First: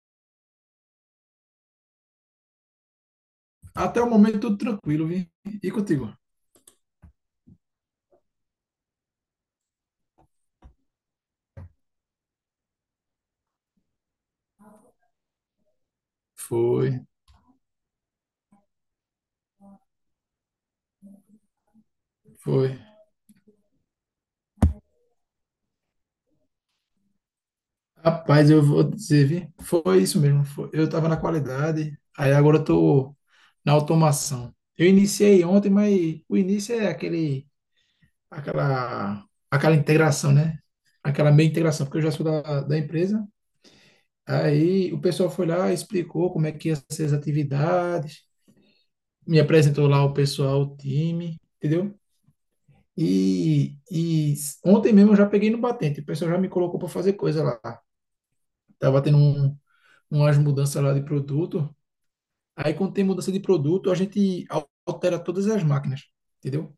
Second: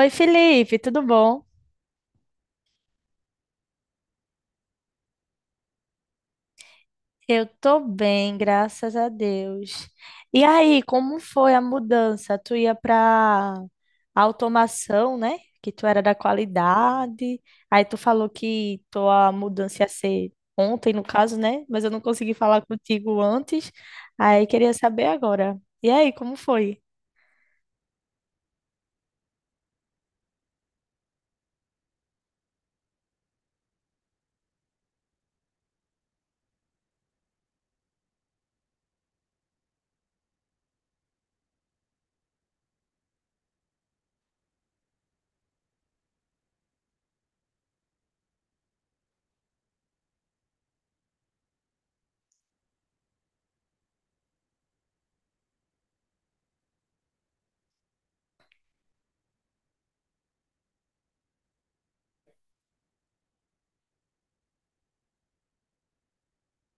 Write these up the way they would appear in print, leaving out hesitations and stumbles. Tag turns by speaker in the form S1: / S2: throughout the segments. S1: Oi, Felipe, tudo bom?
S2: Até o momento, tudo tranquilo, vi? E contigo?
S1: Eu tô bem, graças a Deus. E aí, como foi a mudança? Tu ia para automação, né? Que tu era da
S2: Foi,
S1: qualidade. Aí tu falou que tua mudança ia ser ontem, no caso, né? Mas eu não consegui falar
S2: foi.
S1: contigo antes. Aí queria saber agora. E aí, como foi?
S2: Rapaz, eu vou dizer, vi? Foi isso mesmo. Foi. Eu estava na qualidade, aí agora eu tô na automação. Eu iniciei ontem, mas o início é aquele, aquela integração, né? Aquela meia integração, porque eu já sou da empresa. Aí o pessoal foi lá, explicou como é que ia ser as atividades, me apresentou lá o pessoal, o time, entendeu? E ontem mesmo eu já peguei no batente, o pessoal já me colocou para fazer coisa lá. Tava tendo umas mudanças lá de produto. Aí, quando tem mudança de produto, a gente altera todas as máquinas, entendeu?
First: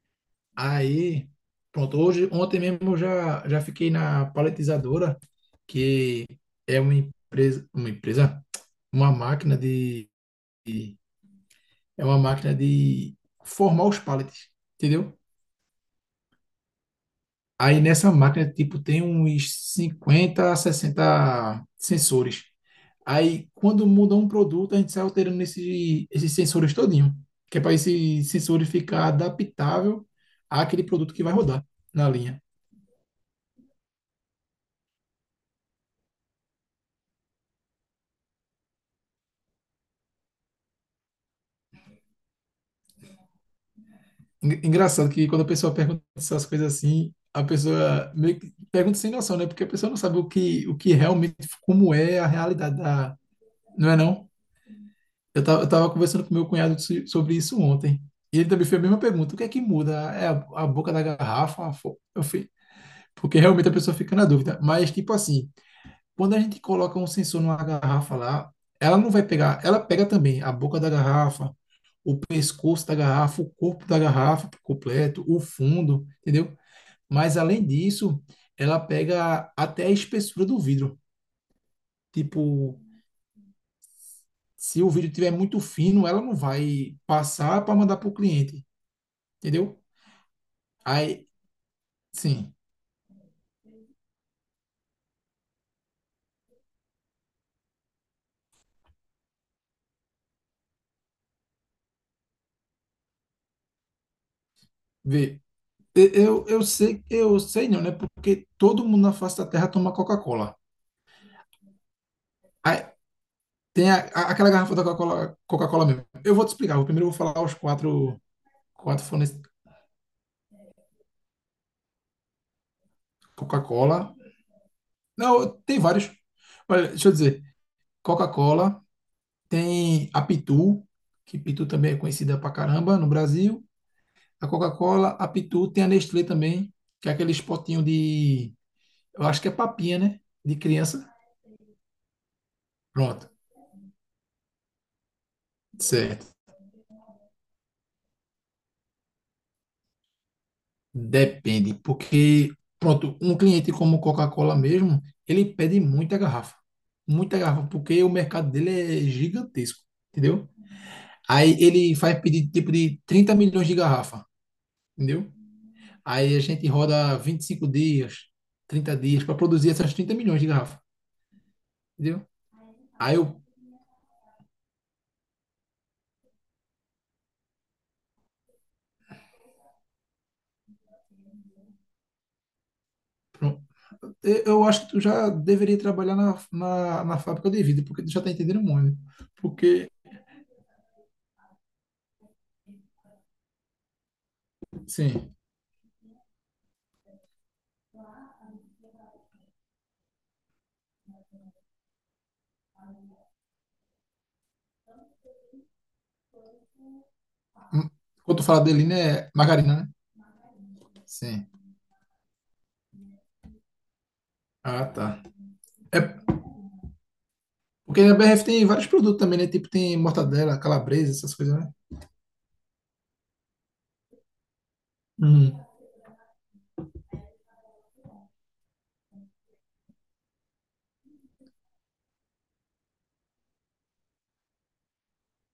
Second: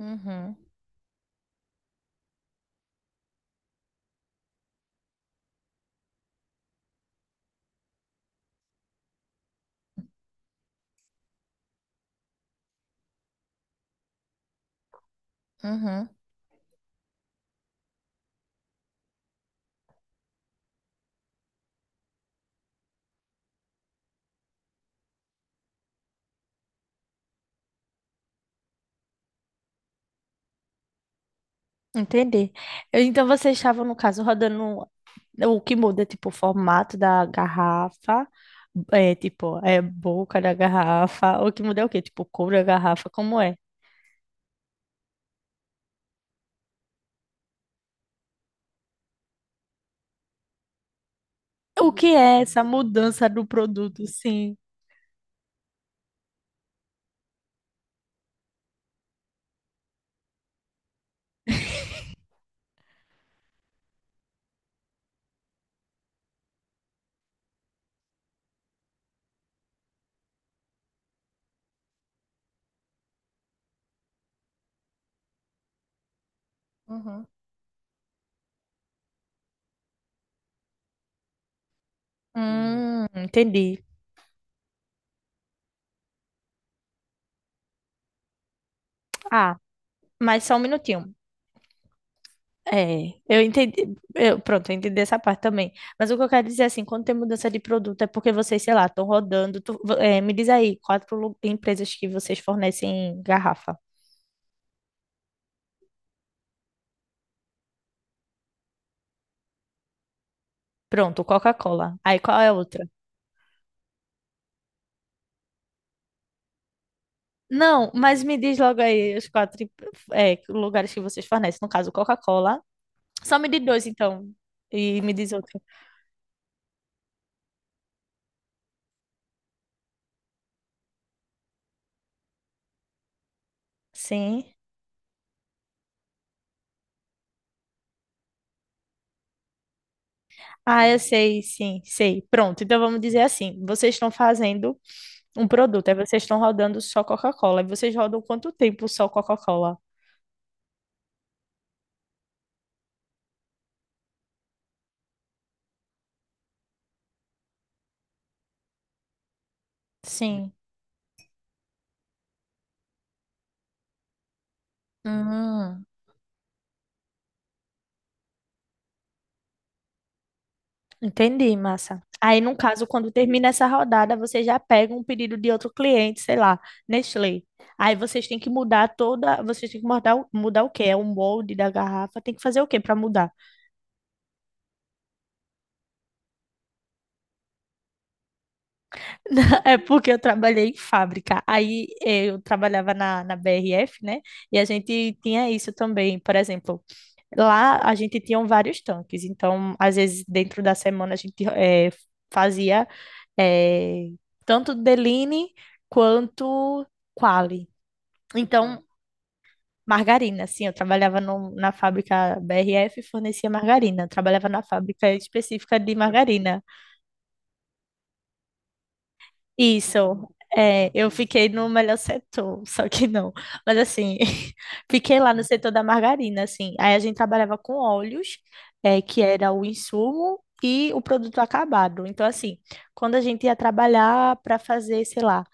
S1: Uhum,
S2: Aí, pronto, hoje, ontem mesmo eu já fiquei na paletizadora, que é uma empresa, uma empresa, uma máquina de- é uma máquina de formar os paletes, entendeu?
S1: uhum.
S2: Aí, nessa máquina, tipo, tem uns 50, a 60 sensores. Aí, quando muda um produto, a gente sai alterando esses sensores todinho, que é para esse sensor ficar adaptável àquele produto que vai rodar na linha.
S1: Entendi. Então vocês estavam, no caso, rodando. O que muda é, tipo, o formato da garrafa, é, tipo, é boca da garrafa. O que muda é o quê? Tipo, cor da garrafa, como é?
S2: Engraçado que, quando a pessoa pergunta essas coisas assim, a pessoa meio que pergunta sem noção, né? Porque a pessoa não sabe o que realmente,
S1: O
S2: como
S1: que
S2: é a
S1: é essa
S2: realidade da...
S1: mudança do
S2: Não é
S1: produto,
S2: não?
S1: sim?
S2: Eu tava conversando com meu cunhado sobre isso ontem. E ele também fez a mesma pergunta: o que é que muda? É a boca da garrafa? Eu fui, porque realmente a pessoa fica na dúvida. Mas, tipo assim, quando a gente coloca um sensor numa garrafa lá, ela não vai pegar, ela pega também a boca da garrafa, o pescoço da garrafa, o corpo da garrafa por completo, o fundo, entendeu?
S1: Uhum.
S2: Mas, além disso, ela pega até a espessura do vidro. Tipo,
S1: Entendi.
S2: se o vidro tiver muito fino, ela não vai passar para mandar para o cliente.
S1: Ah,
S2: Entendeu?
S1: mas só um minutinho.
S2: Aí, sim,
S1: É, eu entendi. Pronto, eu entendi essa parte também. Mas o que eu quero dizer é assim, quando tem mudança de produto é porque vocês, sei lá, estão rodando. Me diz aí, quatro empresas que vocês fornecem garrafa.
S2: vê. Eu sei, eu sei não, né? Porque todo mundo na face da Terra toma Coca-Cola.
S1: Pronto, Coca-Cola. Aí qual é a outra?
S2: Aí tem aquela garrafa da Coca-Cola, Coca-Cola mesmo. Eu vou te explicar. Eu primeiro vou falar os
S1: Não,
S2: quatro,
S1: mas me diz logo
S2: quatro
S1: aí os
S2: fornecedores.
S1: quatro, lugares que vocês fornecem. No caso, Coca-Cola. Só me diz dois,
S2: Coca-Cola.
S1: então. E me diz outro.
S2: Não, tem vários. Olha, deixa eu dizer. Coca-Cola, tem a Pitu, que Pitu também é conhecida pra caramba no Brasil.
S1: Sim.
S2: A Coca-Cola, a Pitu, tem a Nestlé também, que é aquele potinho de, eu acho que é papinha, né? De
S1: Ah, eu
S2: criança.
S1: sei, sim, sei. Pronto, então vamos dizer
S2: Pronto.
S1: assim: vocês estão fazendo. Um produto, aí vocês
S2: Certo.
S1: estão rodando só Coca-Cola. E vocês rodam quanto tempo só Coca-Cola?
S2: Depende, porque, pronto, um cliente como Coca-Cola mesmo, ele pede muita garrafa. Muita garrafa, porque o mercado dele é gigantesco, entendeu?
S1: Sim.
S2: Aí ele faz pedido tipo de 30 milhões de garrafa, entendeu?
S1: Hum,
S2: Aí a gente roda 25 dias, 30 dias para produzir essas 30 milhões de garrafa,
S1: entendi, massa.
S2: entendeu?
S1: Aí, no caso, quando
S2: Aí eu,
S1: termina essa rodada, vocês já pegam um pedido de outro cliente, sei lá, Nestlé. Aí vocês têm que mudar toda. Vocês têm que mudar, mudar o quê? É o molde da garrafa. Tem que fazer o quê para mudar?
S2: pronto, eu acho que tu já deveria trabalhar na fábrica de vidro, porque tu já tá entendendo muito, né?
S1: É
S2: Porque,
S1: porque eu trabalhei em fábrica. Aí eu trabalhava na BRF, né? E a gente
S2: sim.
S1: tinha isso também. Por exemplo, lá a gente tinha um vários tanques, então às vezes dentro da semana a gente fazia eh, tanto Deline quanto Quali.
S2: Hum. Quando tu fala
S1: Então,
S2: dele, né? Margarina, né?
S1: margarina, sim, eu trabalhava
S2: Sim.
S1: na fábrica BRF e fornecia margarina, eu trabalhava na
S2: Ah,
S1: fábrica
S2: tá.
S1: específica de
S2: É
S1: margarina.
S2: porque a BRF tem vários produtos também, né? Tipo, tem
S1: Isso,
S2: mortadela,
S1: é, eu
S2: calabresa, essas
S1: fiquei
S2: coisas,
S1: no
S2: né?
S1: melhor setor, só que não. Mas assim, fiquei lá no
S2: Uhum.
S1: setor da margarina, assim. Aí a gente trabalhava com óleos, é, que era o insumo e o produto acabado. Então, assim, quando a gente ia trabalhar para fazer, sei lá,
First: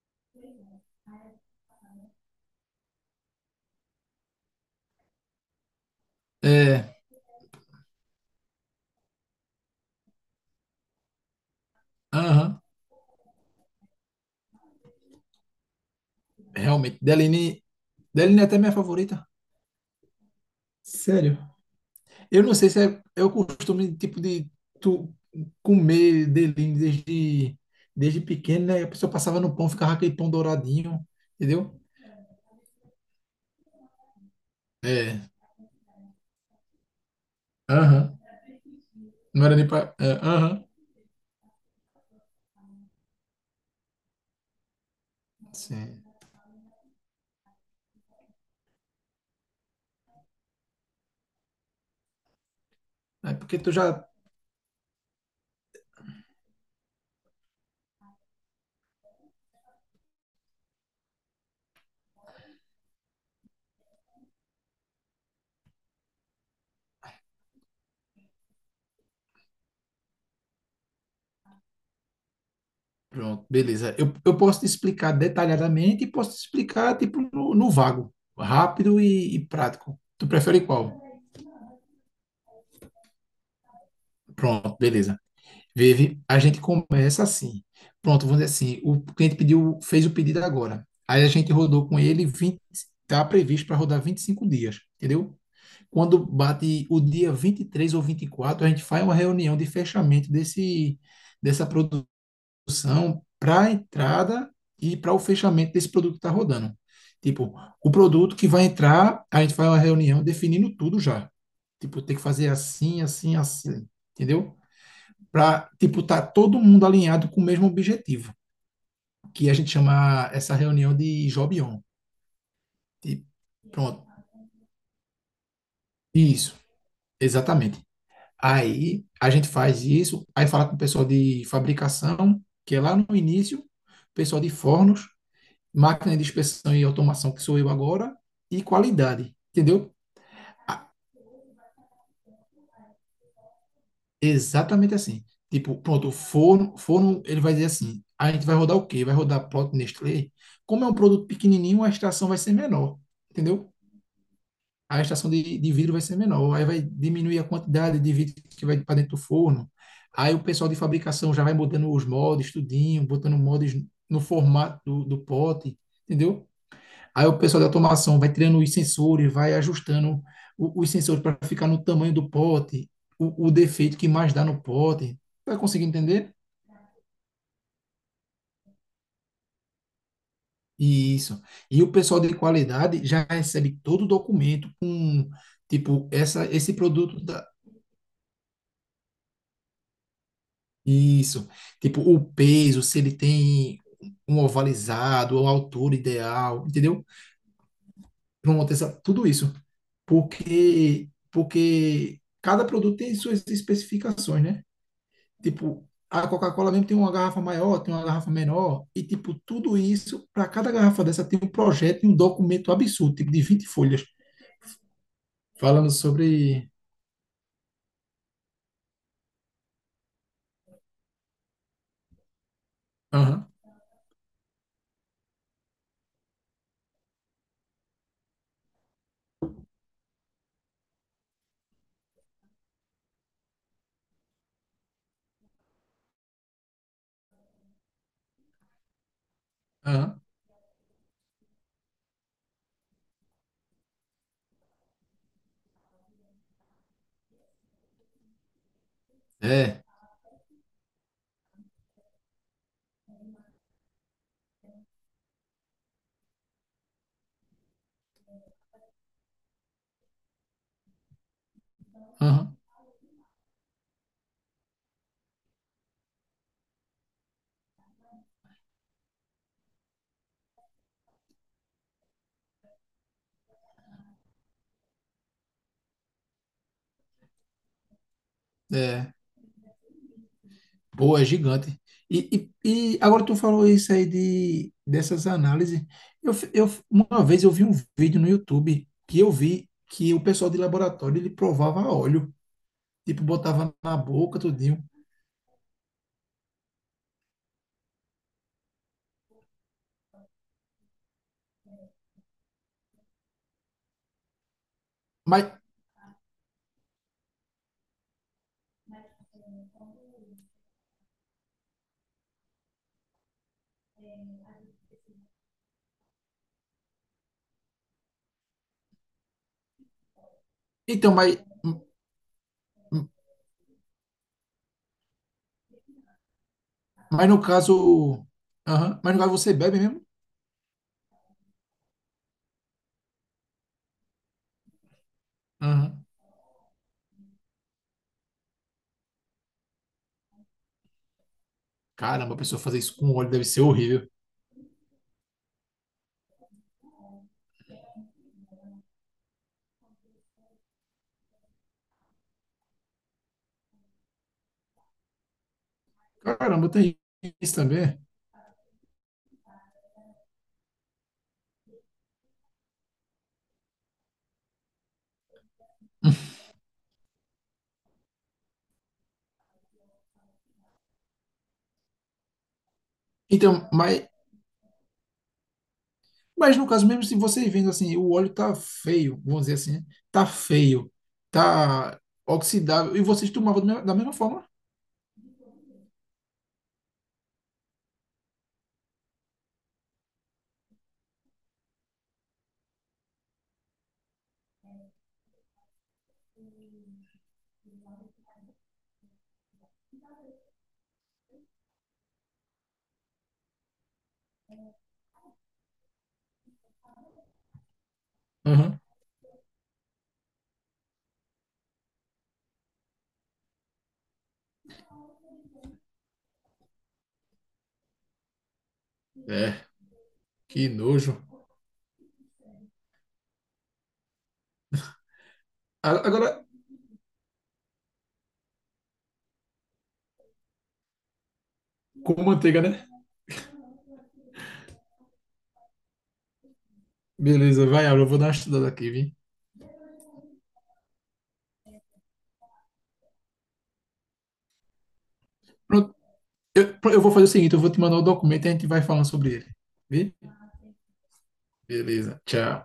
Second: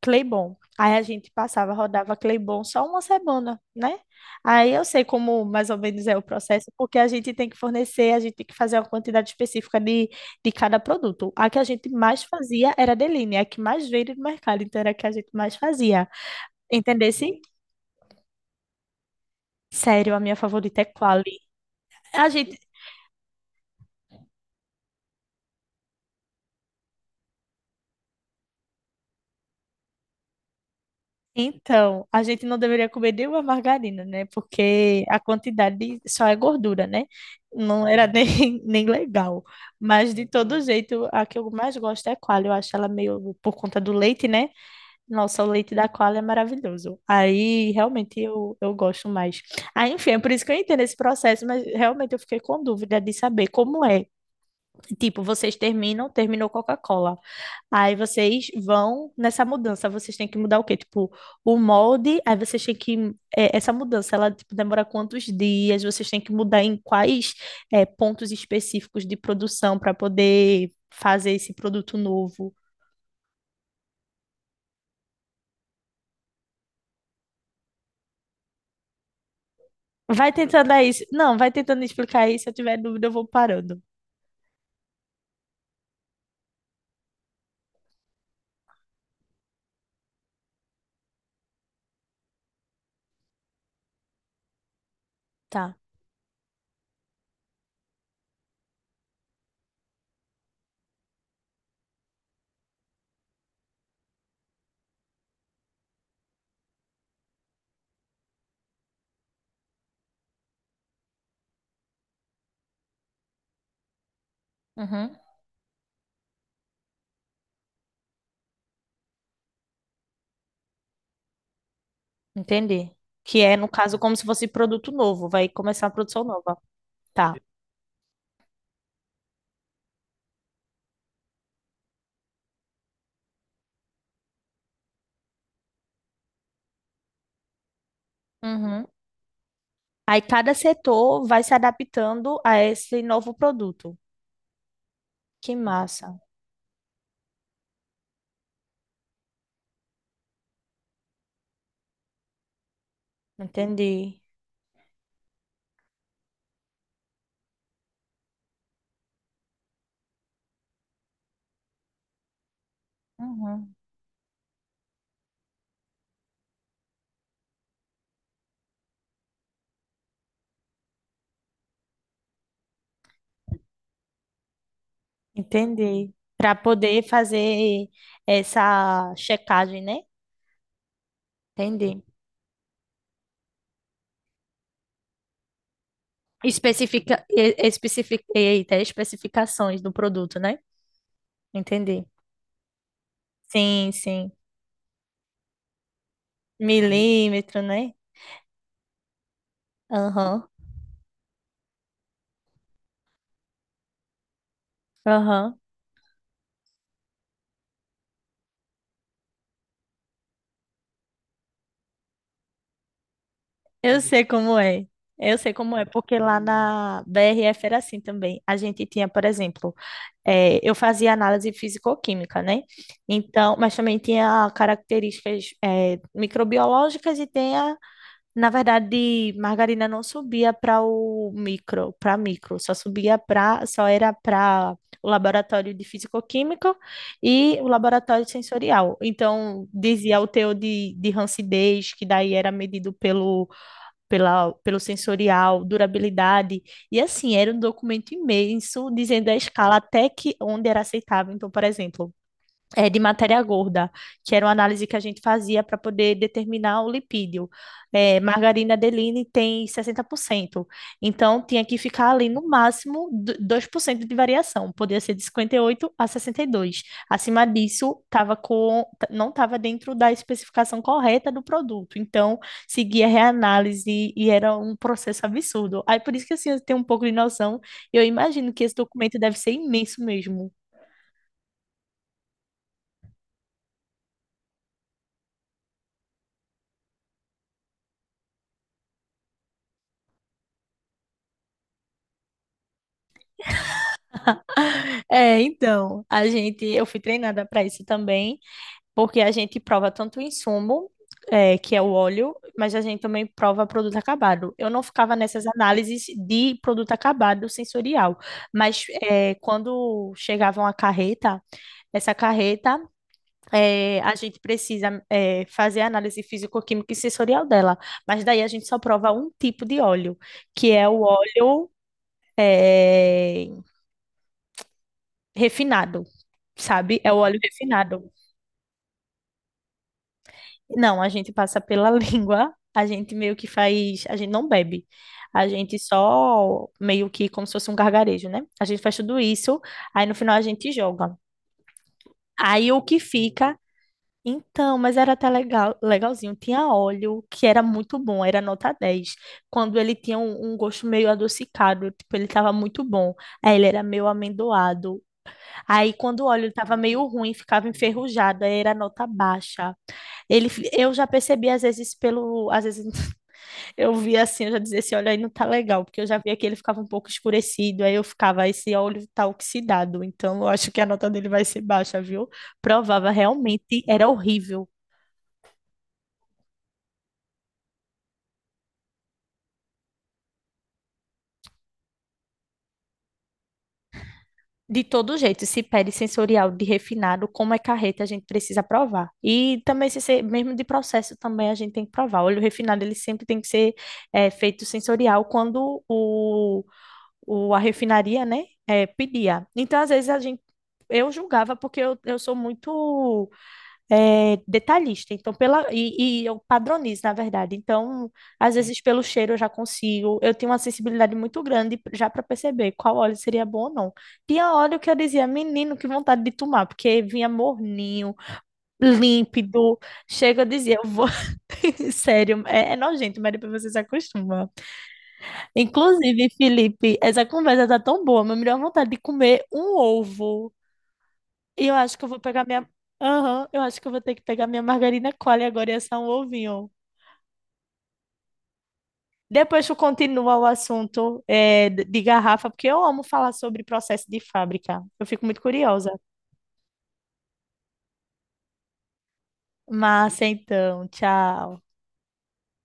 S1: Claybon. Aí a gente passava, rodava Claybon só uma semana, né? Aí eu sei como mais ou menos é o processo,
S2: É.
S1: porque a gente tem que fornecer, a gente tem que fazer uma quantidade específica de cada produto. A que a gente mais
S2: Aham.
S1: fazia era a Deline, a que mais veio do mercado, então era a que a gente mais fazia.
S2: Realmente.
S1: Entendesse?
S2: Deline. Deline é até minha favorita.
S1: Sério, a minha favorita é Quali.
S2: Sério.
S1: A
S2: Eu não
S1: gente
S2: sei se é o costume, tipo, de tu comer Deline desde pequeno, né? A pessoa passava no pão, ficava aquele pão douradinho, entendeu?
S1: então, a gente não deveria comer nenhuma margarina, né? Porque a
S2: É.
S1: quantidade só é gordura, né? Não era
S2: Aham.
S1: nem, nem legal.
S2: Não era nem pra. É,
S1: Mas, de todo
S2: aham.
S1: jeito, a que eu mais gosto é a Qualy. Eu acho ela meio por conta do leite, né? Nossa, o leite da
S2: Sim.
S1: Qualy é maravilhoso. Aí, realmente, eu gosto mais. Aí, enfim, é por isso que eu entendo esse processo, mas realmente eu fiquei com dúvida de
S2: É
S1: saber
S2: porque tu
S1: como
S2: já.
S1: é. Tipo, vocês terminam, terminou Coca-Cola. Aí vocês vão nessa mudança, vocês têm que mudar o quê? Tipo, o molde, aí vocês têm que. É, essa mudança, ela tipo, demora quantos dias? Vocês têm que mudar em quais é, pontos específicos de produção para poder fazer esse produto novo.
S2: Pronto, beleza. Eu posso te explicar detalhadamente e posso te explicar, tipo, no vago, rápido e prático. Tu
S1: Vai
S2: prefere
S1: tentando aí.
S2: qual?
S1: Não, vai tentando explicar aí. Se eu tiver dúvida, eu vou parando.
S2: Pronto, beleza. Vive, a gente começa assim. Pronto, vamos dizer assim, o cliente pediu, fez o pedido agora. Aí a gente rodou com ele 20, tá previsto para rodar 25 dias, entendeu?
S1: Tá.
S2: Quando bate o dia 23 ou 24, a gente faz uma reunião de fechamento dessa produção para a entrada e para o fechamento desse produto que está rodando. Tipo, o produto que vai entrar, a gente faz uma reunião definindo tudo já. Tipo, tem que fazer assim, assim, assim, entendeu?
S1: Uhum.
S2: Para, tipo, tá todo mundo alinhado com o mesmo objetivo, que a gente chama essa reunião de job on.
S1: Entendi.
S2: Tipo,
S1: Que é, no caso,
S2: pronto.
S1: como se fosse produto novo, vai começar a produção
S2: Isso,
S1: nova. Tá.
S2: exatamente. Aí a gente faz isso, aí fala com o pessoal de fabricação, que é lá no início, pessoal de fornos, máquina de inspeção e automação, que sou eu agora, e
S1: Uhum.
S2: qualidade, entendeu?
S1: Aí cada
S2: Ah,
S1: setor vai se adaptando a esse novo produto.
S2: exatamente assim.
S1: Que
S2: Tipo, pronto,
S1: massa.
S2: o forno, ele vai dizer assim, a gente vai rodar o quê? Vai rodar produto Nestlé? Como é um produto pequenininho, a extração vai ser menor, entendeu?
S1: Entendi.
S2: A extração de vidro vai ser menor, aí vai diminuir a quantidade de vidro que vai para dentro do forno. Aí o pessoal de fabricação já vai mudando os moldes, tudinho, botando
S1: Uhum.
S2: moldes no formato do pote, entendeu? Aí o pessoal da automação vai tirando os sensores, vai ajustando os sensores para ficar no tamanho do pote, o defeito que mais dá no pote. Vai conseguir
S1: Entendi.
S2: entender?
S1: Para poder fazer essa checagem, né?
S2: Isso. E o
S1: Entendi.
S2: pessoal de qualidade já recebe todo o documento com, tipo, esse produto
S1: Especifica,
S2: da.
S1: e- especific, eita, Especificações do produto, né?
S2: Isso. Tipo,
S1: Entendi.
S2: o peso, se ele tem
S1: Sim, sim.
S2: um ovalizado, a altura ideal, entendeu?
S1: Milímetro, né?
S2: Pronto, tudo isso.
S1: Aham,
S2: Porque cada produto tem suas especificações, né?
S1: aham.
S2: Tipo, a Coca-Cola mesmo tem uma garrafa maior, tem uma garrafa menor, e tipo, tudo isso, para cada garrafa dessa tem um projeto e um documento absurdo, tipo de 20
S1: Eu
S2: folhas,
S1: sei como é. Eu sei como é,
S2: falando
S1: porque lá
S2: sobre.
S1: na BRF era assim também. A gente tinha, por exemplo, eu fazia análise físico-química, né?
S2: Aham,
S1: Então, mas também tinha características, microbiológicas e tinha, na verdade, margarina não subia para o micro, para micro, só subia para, só era para o laboratório de físico-química e o laboratório sensorial. Então, dizia
S2: aham,
S1: o teor de rancidez, que daí era medido pelo sensorial, durabilidade. E assim, era um documento imenso, dizendo a escala
S2: é,
S1: até que onde era aceitável. Então, por exemplo, é, de matéria gorda, que era uma análise que a gente fazia para poder determinar o lipídio. É, margarina Adeline tem 60%, então tinha que ficar ali no
S2: aham,
S1: máximo 2% de variação, podia ser de 58 a 62. Acima disso, tava com, não estava dentro da especificação correta do produto, então seguia reanálise e era um processo absurdo. Aí por isso que assim, eu tenho um pouco de noção, eu imagino que esse
S2: é.
S1: documento deve ser imenso mesmo.
S2: Pô, é gigante. E agora tu falou isso aí dessas análises. Uma vez eu vi um vídeo no YouTube que eu vi que o pessoal de laboratório, ele provava óleo, tipo, botava na boca, tudinho.
S1: É, então, a gente, eu fui treinada para isso também, porque a gente prova tanto o insumo, é, que é o óleo, mas a gente também prova produto acabado. Eu não ficava nessas
S2: Mas,
S1: análises de produto acabado sensorial, mas é, quando chegava uma carreta, essa carreta, é, a gente precisa é, fazer a análise físico-química e sensorial dela, mas daí a gente só prova um tipo de óleo, que é o
S2: então, mas.
S1: óleo é, refinado. Sabe? É o
S2: Mas
S1: óleo
S2: no
S1: refinado.
S2: caso. Aham, mas no caso você bebe mesmo?
S1: Não, a gente passa pela língua, a gente meio que faz, a gente não bebe, a gente
S2: Aham.
S1: só meio que como se fosse um gargarejo, né? A gente faz tudo isso, aí no final a gente joga.
S2: Caramba, a pessoa
S1: Aí
S2: fazer
S1: o
S2: isso
S1: que
S2: com óleo deve
S1: fica,
S2: ser horrível.
S1: então, mas era até legal, legalzinho, tinha óleo, que era muito bom, era nota 10. Quando ele tinha um, um gosto meio adocicado, tipo, ele tava muito bom, aí ele era meio amendoado. Aí, quando o óleo
S2: Caramba,
S1: estava
S2: tem
S1: meio ruim,
S2: isso
S1: ficava
S2: também.
S1: enferrujado, aí era nota baixa. Ele, eu já percebi, às vezes, pelo. Às vezes eu via assim, eu já dizia, esse óleo aí não tá legal, porque eu já via que ele ficava um pouco escurecido, aí eu ficava, esse óleo tá oxidado, então eu acho que a nota dele vai ser baixa, viu? Provava,
S2: Então,
S1: realmente
S2: mas,
S1: era horrível.
S2: mas no caso, mesmo se você vendo assim, o óleo tá feio, vamos dizer assim, né? Tá feio, tá oxidável, e vocês tomavam da mesma forma.
S1: De todo jeito, se pede sensorial de refinado, como é carreta, a gente precisa provar. E também, se ser, mesmo de processo, também a gente tem que provar. O óleo refinado, ele sempre tem que ser é, feito sensorial quando a refinaria, né, é, pedia. Então, às vezes, a gente, eu julgava, porque eu sou muito é, detalhista, então pela e eu padronizo, na verdade. Então, às
S2: Aham.
S1: vezes pelo cheiro eu já consigo. Eu tenho uma sensibilidade muito grande já para perceber qual óleo seria bom ou não. Tinha óleo que eu dizia, menino, que vontade de tomar, porque vinha morninho,
S2: É,
S1: límpido. Chega, eu
S2: que
S1: dizia, eu vou.
S2: nojo.
S1: Sério, é nojento, mas depois você se acostuma. Inclusive,
S2: Agora,
S1: Felipe, essa conversa tá tão boa, mas me deu vontade de comer um ovo. E eu acho que eu vou
S2: com
S1: pegar
S2: manteiga,
S1: minha.
S2: né?
S1: Aham, eu acho que eu vou ter que pegar minha margarina Qualy agora e assar um ovinho.
S2: Beleza, vai, Aura, eu vou dar uma estudada aqui, vi?
S1: Depois tu continua o assunto é, de garrafa, porque eu amo falar sobre processo de fábrica. Eu fico muito curiosa.
S2: Pronto, eu, eu vou fazer o seguinte, eu vou te mandar o documento e a gente vai falando sobre ele. Vi?
S1: Massa, então, tchau.
S2: Beleza, tchau.